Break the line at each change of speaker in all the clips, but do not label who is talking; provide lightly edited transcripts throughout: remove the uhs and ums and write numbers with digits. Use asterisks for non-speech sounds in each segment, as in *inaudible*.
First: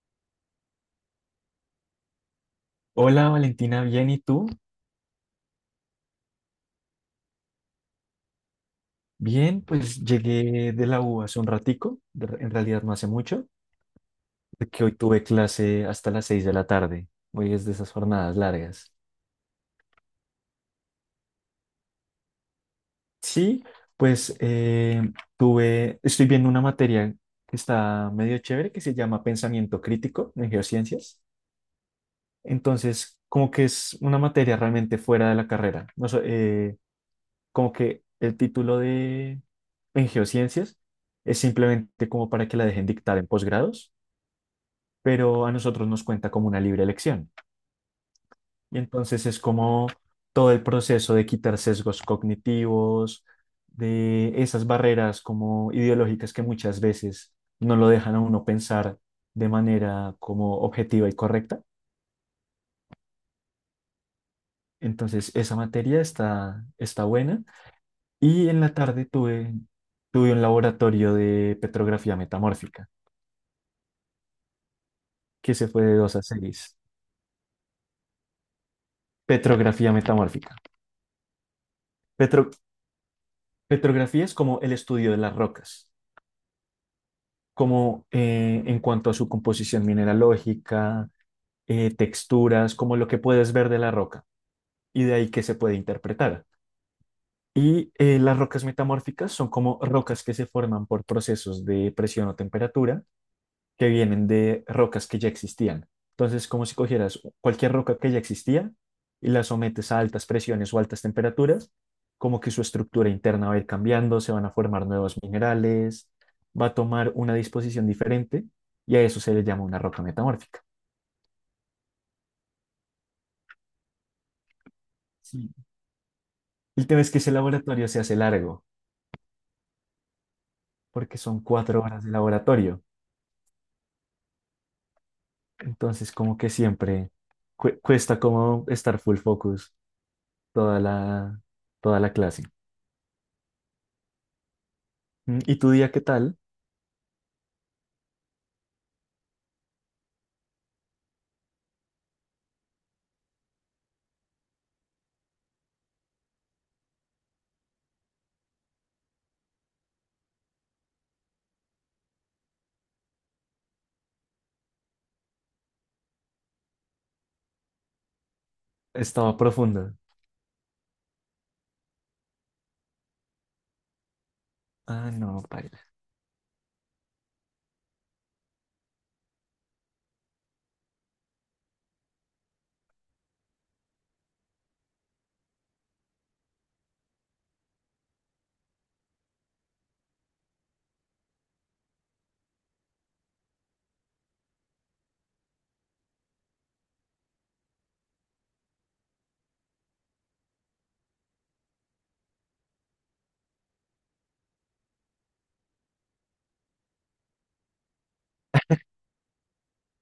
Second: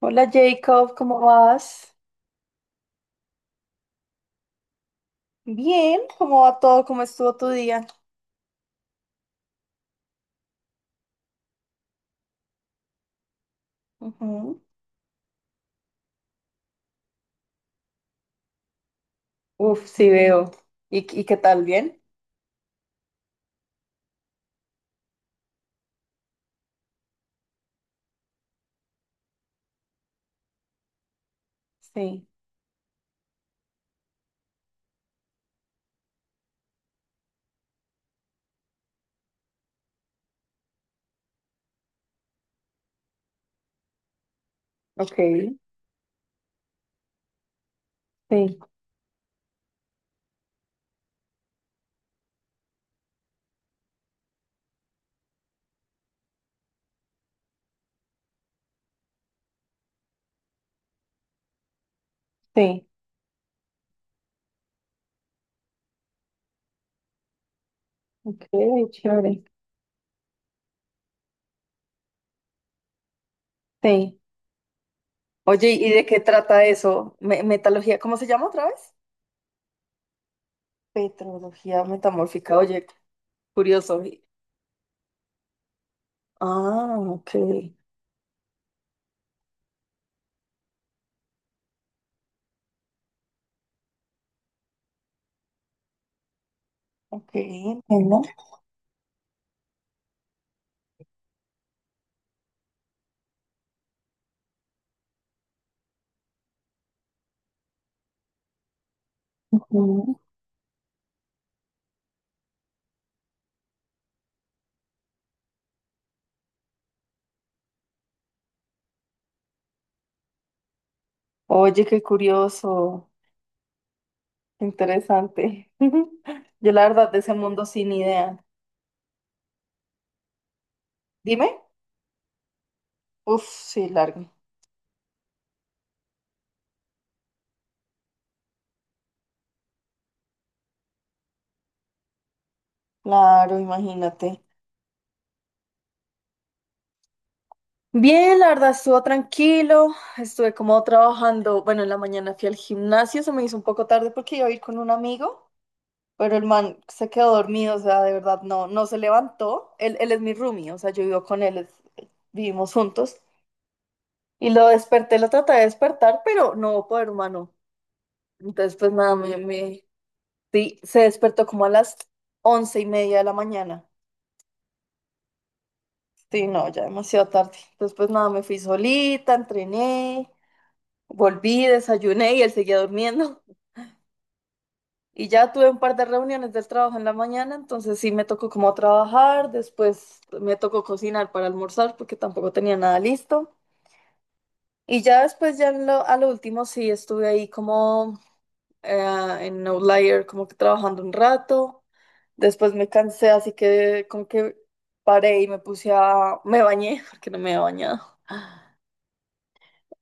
Hola Jacob, ¿cómo vas?
Hola Valentina, bien, ¿y tú?
Bien, ¿cómo va todo? ¿Cómo estuvo tu día?
Bien, pues llegué de la U hace un ratico, en realidad no hace mucho,
Ujú.
porque hoy tuve clase hasta las 6 de la tarde, hoy es de esas jornadas largas.
Uf, sí veo. ¿Y qué tal? ¿Bien?
Sí, pues estoy viendo una materia que está medio chévere, que se llama Pensamiento Crítico en Geociencias,
Sí,
entonces como que es una materia realmente fuera de la carrera, no sé, como que el título de en geociencias es simplemente como para que la dejen dictar en posgrados,
ok.
pero a nosotros nos cuenta como una libre elección.
Sí,
Y entonces es como todo el proceso de quitar sesgos cognitivos, de esas barreras como ideológicas que muchas veces no lo dejan a uno pensar de manera como objetiva y correcta.
sí,
Entonces, esa materia está buena.
ok,
Y en la tarde
chévere.
tuve un laboratorio de petrografía metamórfica,
Sí.
que se
Oye,
fue
¿y
de
de
2
qué
a
trata
seis.
eso? Metalogía, ¿cómo se llama otra vez?
Petrografía metamórfica.
Petrología
Petro-
metamórfica, oye, curioso.
petrografía es como el estudio de las rocas,
Ah,
como en cuanto a su composición mineralógica, texturas, como lo que puedes ver de la roca y de ahí que se puede interpretar.
ok,
Y
entiendo.
las rocas metamórficas son como rocas que se forman por procesos de presión o temperatura que vienen de rocas que ya existían. Entonces, como si cogieras cualquier roca que ya existía y la sometes a
Ujú.
altas presiones o altas temperaturas, como que su estructura interna va a ir cambiando, se van a formar nuevos minerales, va a tomar una disposición diferente y a eso se le llama una roca metamórfica.
Oye, qué curioso, qué
Sí.
interesante. *laughs* Yo
El
la
tema
verdad
es que
de
ese
ese mundo
laboratorio
sin
se hace
idea.
largo, porque son
Dime.
cuatro horas de laboratorio.
Uf, sí, largo.
Entonces, como que siempre cuesta como estar full focus toda la, toda la clase.
Claro, imagínate.
Mm, ¿y tu día qué tal?
Bien, la verdad, estuvo tranquilo. Estuve como trabajando. Bueno, en la mañana fui al gimnasio, se me hizo un poco tarde porque iba a ir con un amigo, pero el man se quedó dormido, o sea, de verdad, no se levantó. Él es mi roomie, o sea, yo vivo con él, vivimos juntos. Y lo desperté, lo traté de despertar, pero no hubo poder humano. Entonces, pues nada,
Estaba profunda.
sí, se despertó como a las 11:30 de la mañana.
Ah, no, paila.
Sí, no, ya demasiado tarde. Entonces, pues nada, me fui solita, entrené, volví, desayuné y él seguía durmiendo. *laughs* Y ya tuve un par de reuniones del trabajo en la mañana, entonces sí me tocó como trabajar, después me tocó cocinar para almorzar porque tampoco tenía nada listo. Y ya después, a lo último sí estuve ahí como en Outlier, como que trabajando un rato. Después me cansé, así que como que paré y me puse a... me bañé *laughs* porque no me había bañado.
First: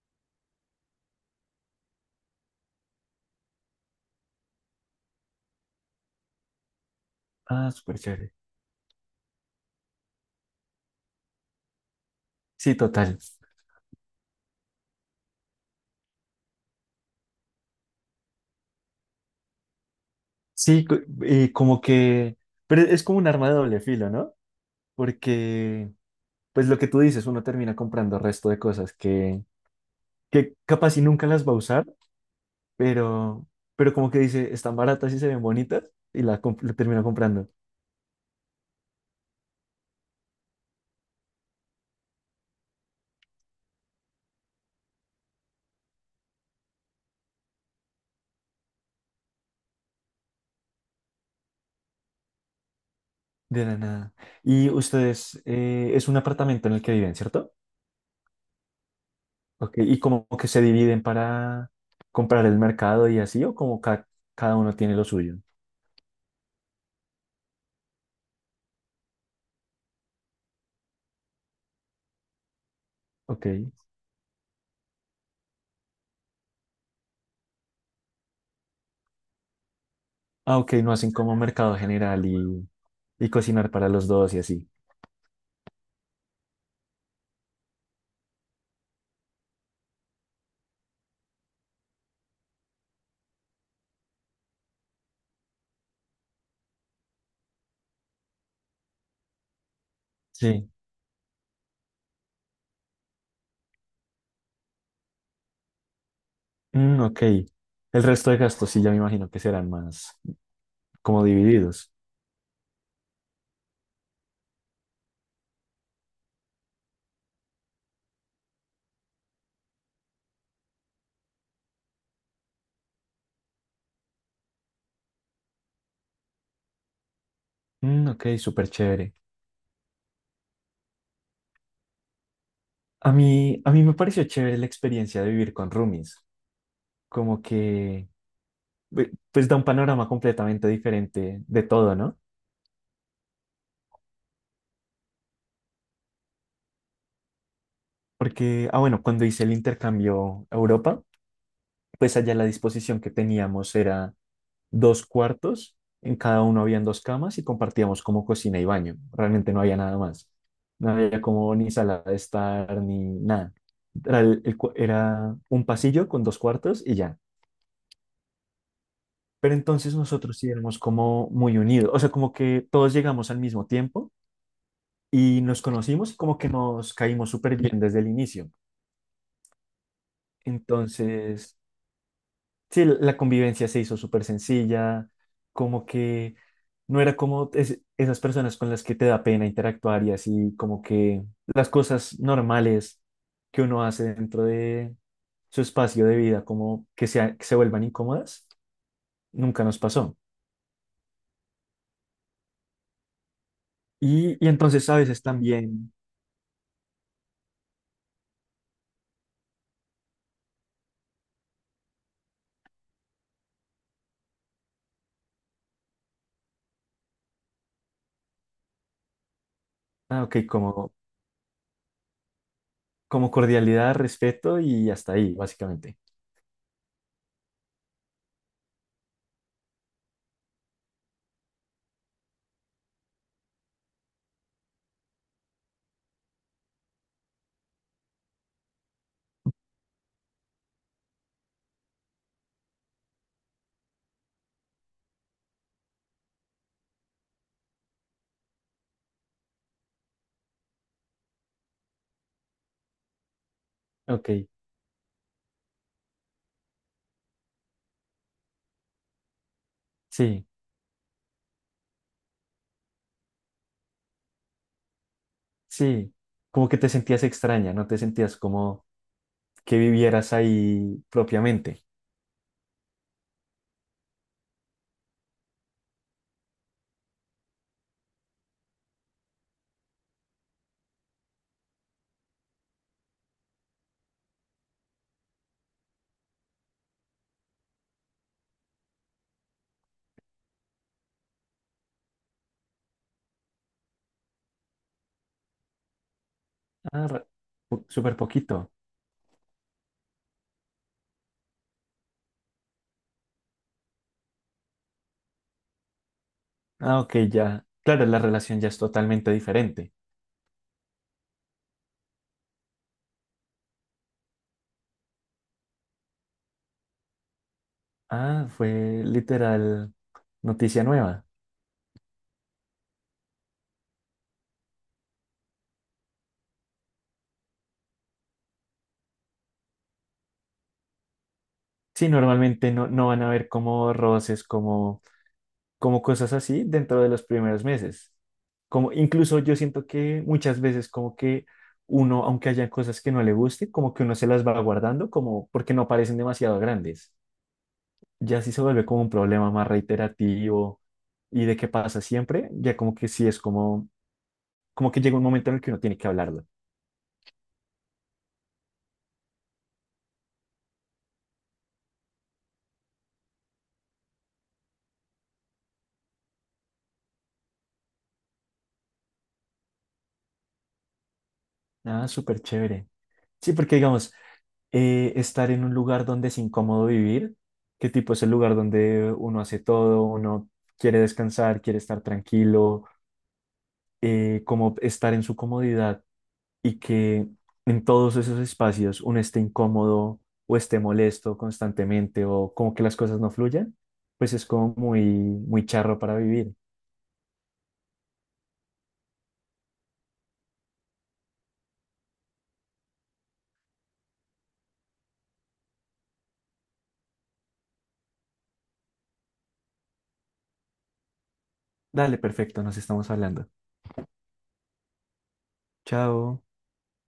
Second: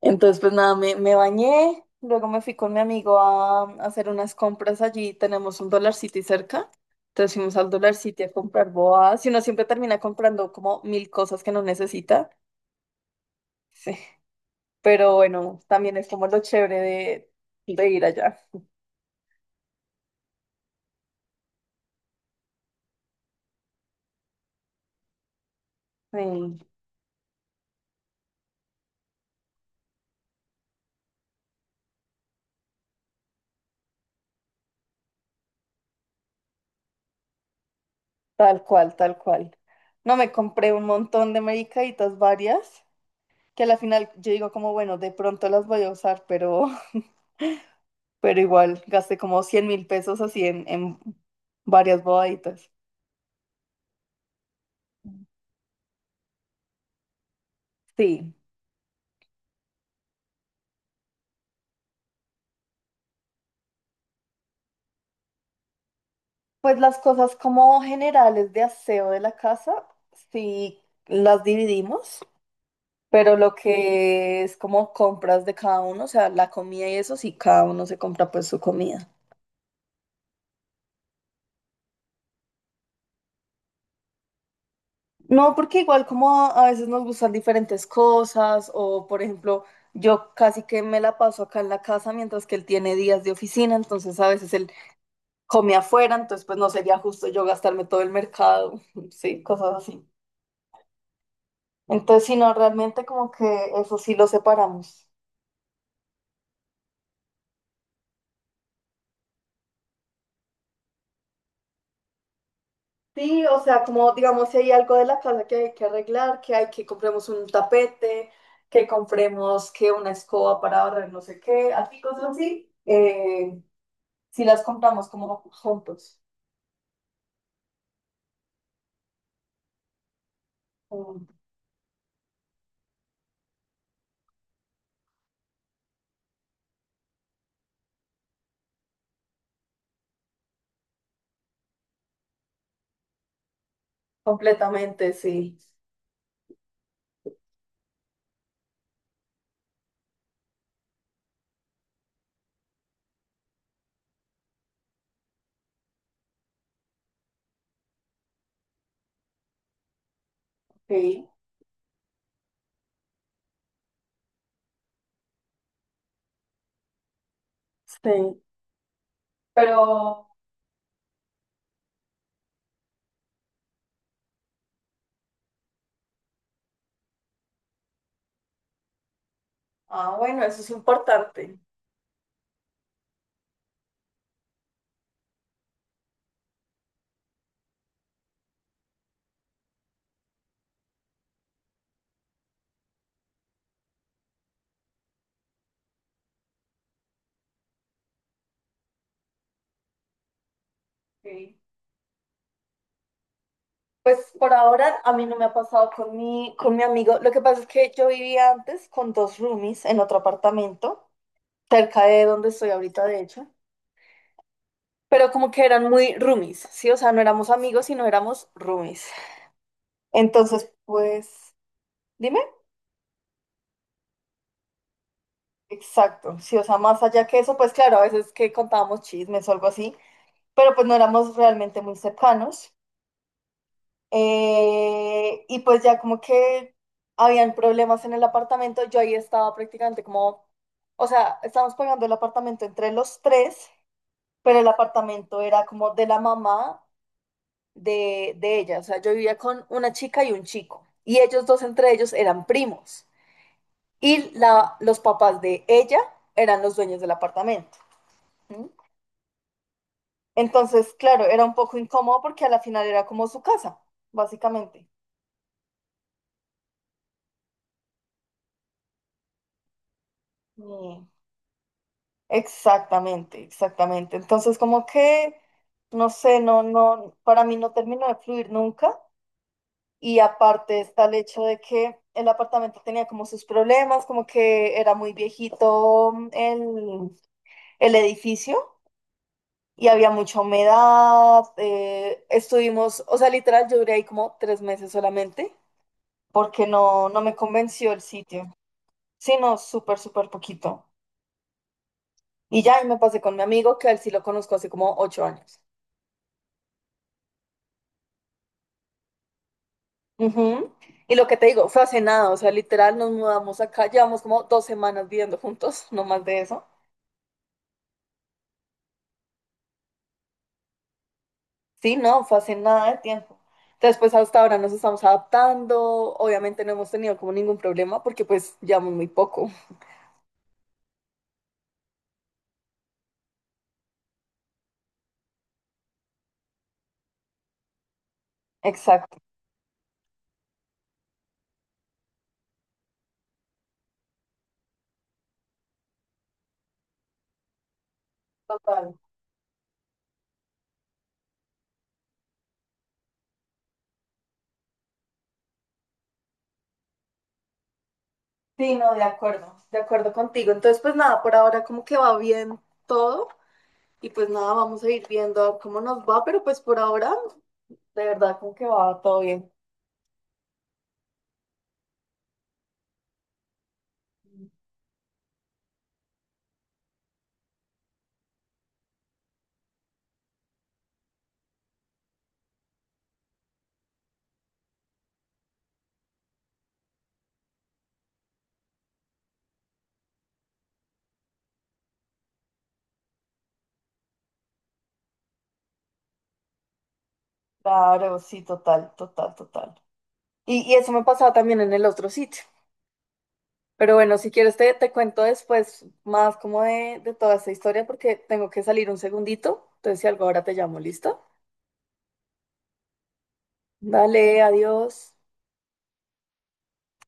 Entonces, pues nada, me bañé, luego me fui con mi amigo a hacer unas compras allí, tenemos un Dollar City cerca, entonces fuimos al
Ah,
Dollar
súper
City a
chévere.
comprar boas, y uno siempre termina comprando como mil cosas que no necesita,
Sí, total.
sí, pero bueno, también es como lo chévere de ir allá,
Sí, co- como que... Pero es como un arma de doble filo, ¿no? Porque,
Sí,
pues lo que tú dices, uno termina comprando resto de cosas que capaz y nunca las va a usar, pero, pero como que dice, están baratas y se ven bonitas, la termina comprando
tal cual, tal cual. No, me compré un montón de medicaditas varias, que a la final yo digo como, bueno, de pronto las voy a usar, pero igual gasté como 100.000 pesos así en varias bobaditas.
de la nada. Y ustedes, es un apartamento en el que viven, ¿cierto?
Sí.
Ok, y como que se dividen para comprar el mercado y así, cada uno tiene lo suyo.
Pues las cosas como generales de aseo de la casa, sí las dividimos, pero
Ok.
lo que es como compras de cada uno, o sea, la comida y eso, sí cada uno se compra pues su comida.
Ah, ok, no hacen como mercado general y cocinar para los dos y así.
No, porque igual como a veces nos gustan diferentes cosas, o por ejemplo, yo casi que me la paso acá en la casa mientras que él tiene días de oficina, entonces a veces él come afuera, entonces pues no sería justo yo gastarme todo el mercado, *laughs* sí, cosas así.
Sí.
Entonces, si no, realmente como que eso sí lo separamos.
Mm, ok. El resto de gastos sí, ya me imagino que serán más como divididos.
Sí, o sea, como digamos, si hay algo de la casa que hay que arreglar, que hay que compremos un tapete, que compremos que una escoba para barrer no sé qué, así cosas así, si las compramos como juntos,
Mm, ok, súper chévere.
mm,
A mí me pareció chévere la experiencia de vivir con roomies. Como que, pues da un panorama completamente diferente de todo, ¿no?
completamente, sí.
Porque, ah, bueno, cuando hice el intercambio a Europa, pues allá la disposición que teníamos era dos cuartos, en cada uno habían dos camas y compartíamos como cocina y baño. Realmente no había nada más. No había
Sí.
como ni sala de estar ni nada. Era un pasillo con dos cuartos y ya.
Sí.
Pero
Pero,
entonces nosotros sí éramos como muy unidos, o sea, como que todos llegamos al mismo tiempo y nos conocimos y como que nos caímos súper bien desde el inicio.
ah, bueno, eso es
Entonces,
importante.
sí, la convivencia se hizo súper sencilla, como que no era como esas personas con las que te da pena interactuar y así, como que las cosas normales que uno hace dentro de su espacio de vida, como que, sea, que se vuelvan incómodas, nunca nos pasó.
Sí. Pues
Y
por
entonces a
ahora a
veces
mí no me ha pasado
también,
con mi amigo. Lo que pasa es que yo vivía antes con dos roomies en otro apartamento, cerca de donde estoy ahorita, de hecho. Pero como que eran muy roomies, ¿sí? O sea, no éramos amigos, sino éramos roomies.
ah, ok,
Entonces,
como,
pues, dime.
como cordialidad, respeto y hasta ahí, básicamente.
Exacto, sí, o sea, más allá que eso, pues claro, a veces que contábamos chismes o algo así, pero pues no éramos realmente muy cercanos. Y pues ya como que habían problemas en el apartamento, yo ahí estaba prácticamente como, o sea, estábamos pagando el apartamento entre los tres, pero el apartamento era como de la mamá de ella, o sea, yo vivía con una chica y un chico, y ellos dos entre ellos eran primos,
Ok,
los papás de ella eran los dueños del apartamento. ¿Sí?
sí,
Entonces, claro, era un poco incómodo porque a la final era como su casa, básicamente.
sí, como que te sentías extraña, no te sentías como que vivieras ahí
Y-
propiamente.
Exactamente, exactamente. Entonces, como que, no sé, no, para mí no terminó de fluir nunca. Y aparte está el hecho de que el apartamento tenía como sus problemas, como que era muy viejito mm, el edificio y había mucha humedad. Eh, estuvimos, o sea, literal, yo duré ahí como 3 meses solamente porque
Ah,
no
re-
me convenció el
súper
sitio.
poquito.
Sí, no, súper, súper poquito. Y ya, y me pasé con mi amigo, que a él sí lo conozco hace como 8 años.
Ah, ok, ya. Claro, la relación ya es totalmente diferente.
Ujú. Y lo que te digo, fue hace nada, o sea, literal nos mudamos acá, llevamos como 2 semanas viviendo juntos, *laughs* no más de eso.
Ah, fue literal noticia nueva.
Sí, no, fue hace nada de tiempo. Entonces, pues hasta ahora nos estamos adaptando, obviamente no hemos tenido como ningún problema porque pues llevamos muy poco.
Sí, normalmente no, no van a haber como roces, como, como cosas así dentro de los primeros meses. Como
Exacto.
incluso yo siento que muchas veces como que uno, aunque haya cosas que no le guste, como que uno se las va guardando, como porque no parecen demasiado grandes. Ya sí se vuelve
Total.
como un problema más reiterativo y de qué pasa siempre, ya como que sí es como, como que llega un momento en el que uno tiene que hablarlo.
Sí, no, de acuerdo contigo. Entonces, pues nada, por ahora como que va bien todo y pues nada, vamos a ir viendo cómo nos va, pero pues por ahora de verdad, como que va todo bien.
Ah, súper chévere. Sí, porque digamos, estar en un lugar donde es incómodo vivir, qué tipo es el lugar donde uno hace todo, uno quiere descansar, quiere estar tranquilo, como estar en su comodidad y que en todos esos espacios uno esté incómodo o esté molesto constantemente o como que las cosas no fluyan, pues es como muy, muy charro para vivir.
Claro, sí, total, total, total. Y eso me pasaba también en el otro sitio. Pero bueno, si quieres te cuento después más como de toda esta historia porque tengo que salir un segundito. Entonces, si algo ahora te llamo, ¿listo?
Dale, perfecto, nos estamos hablando.
Dale, adiós.
Chao.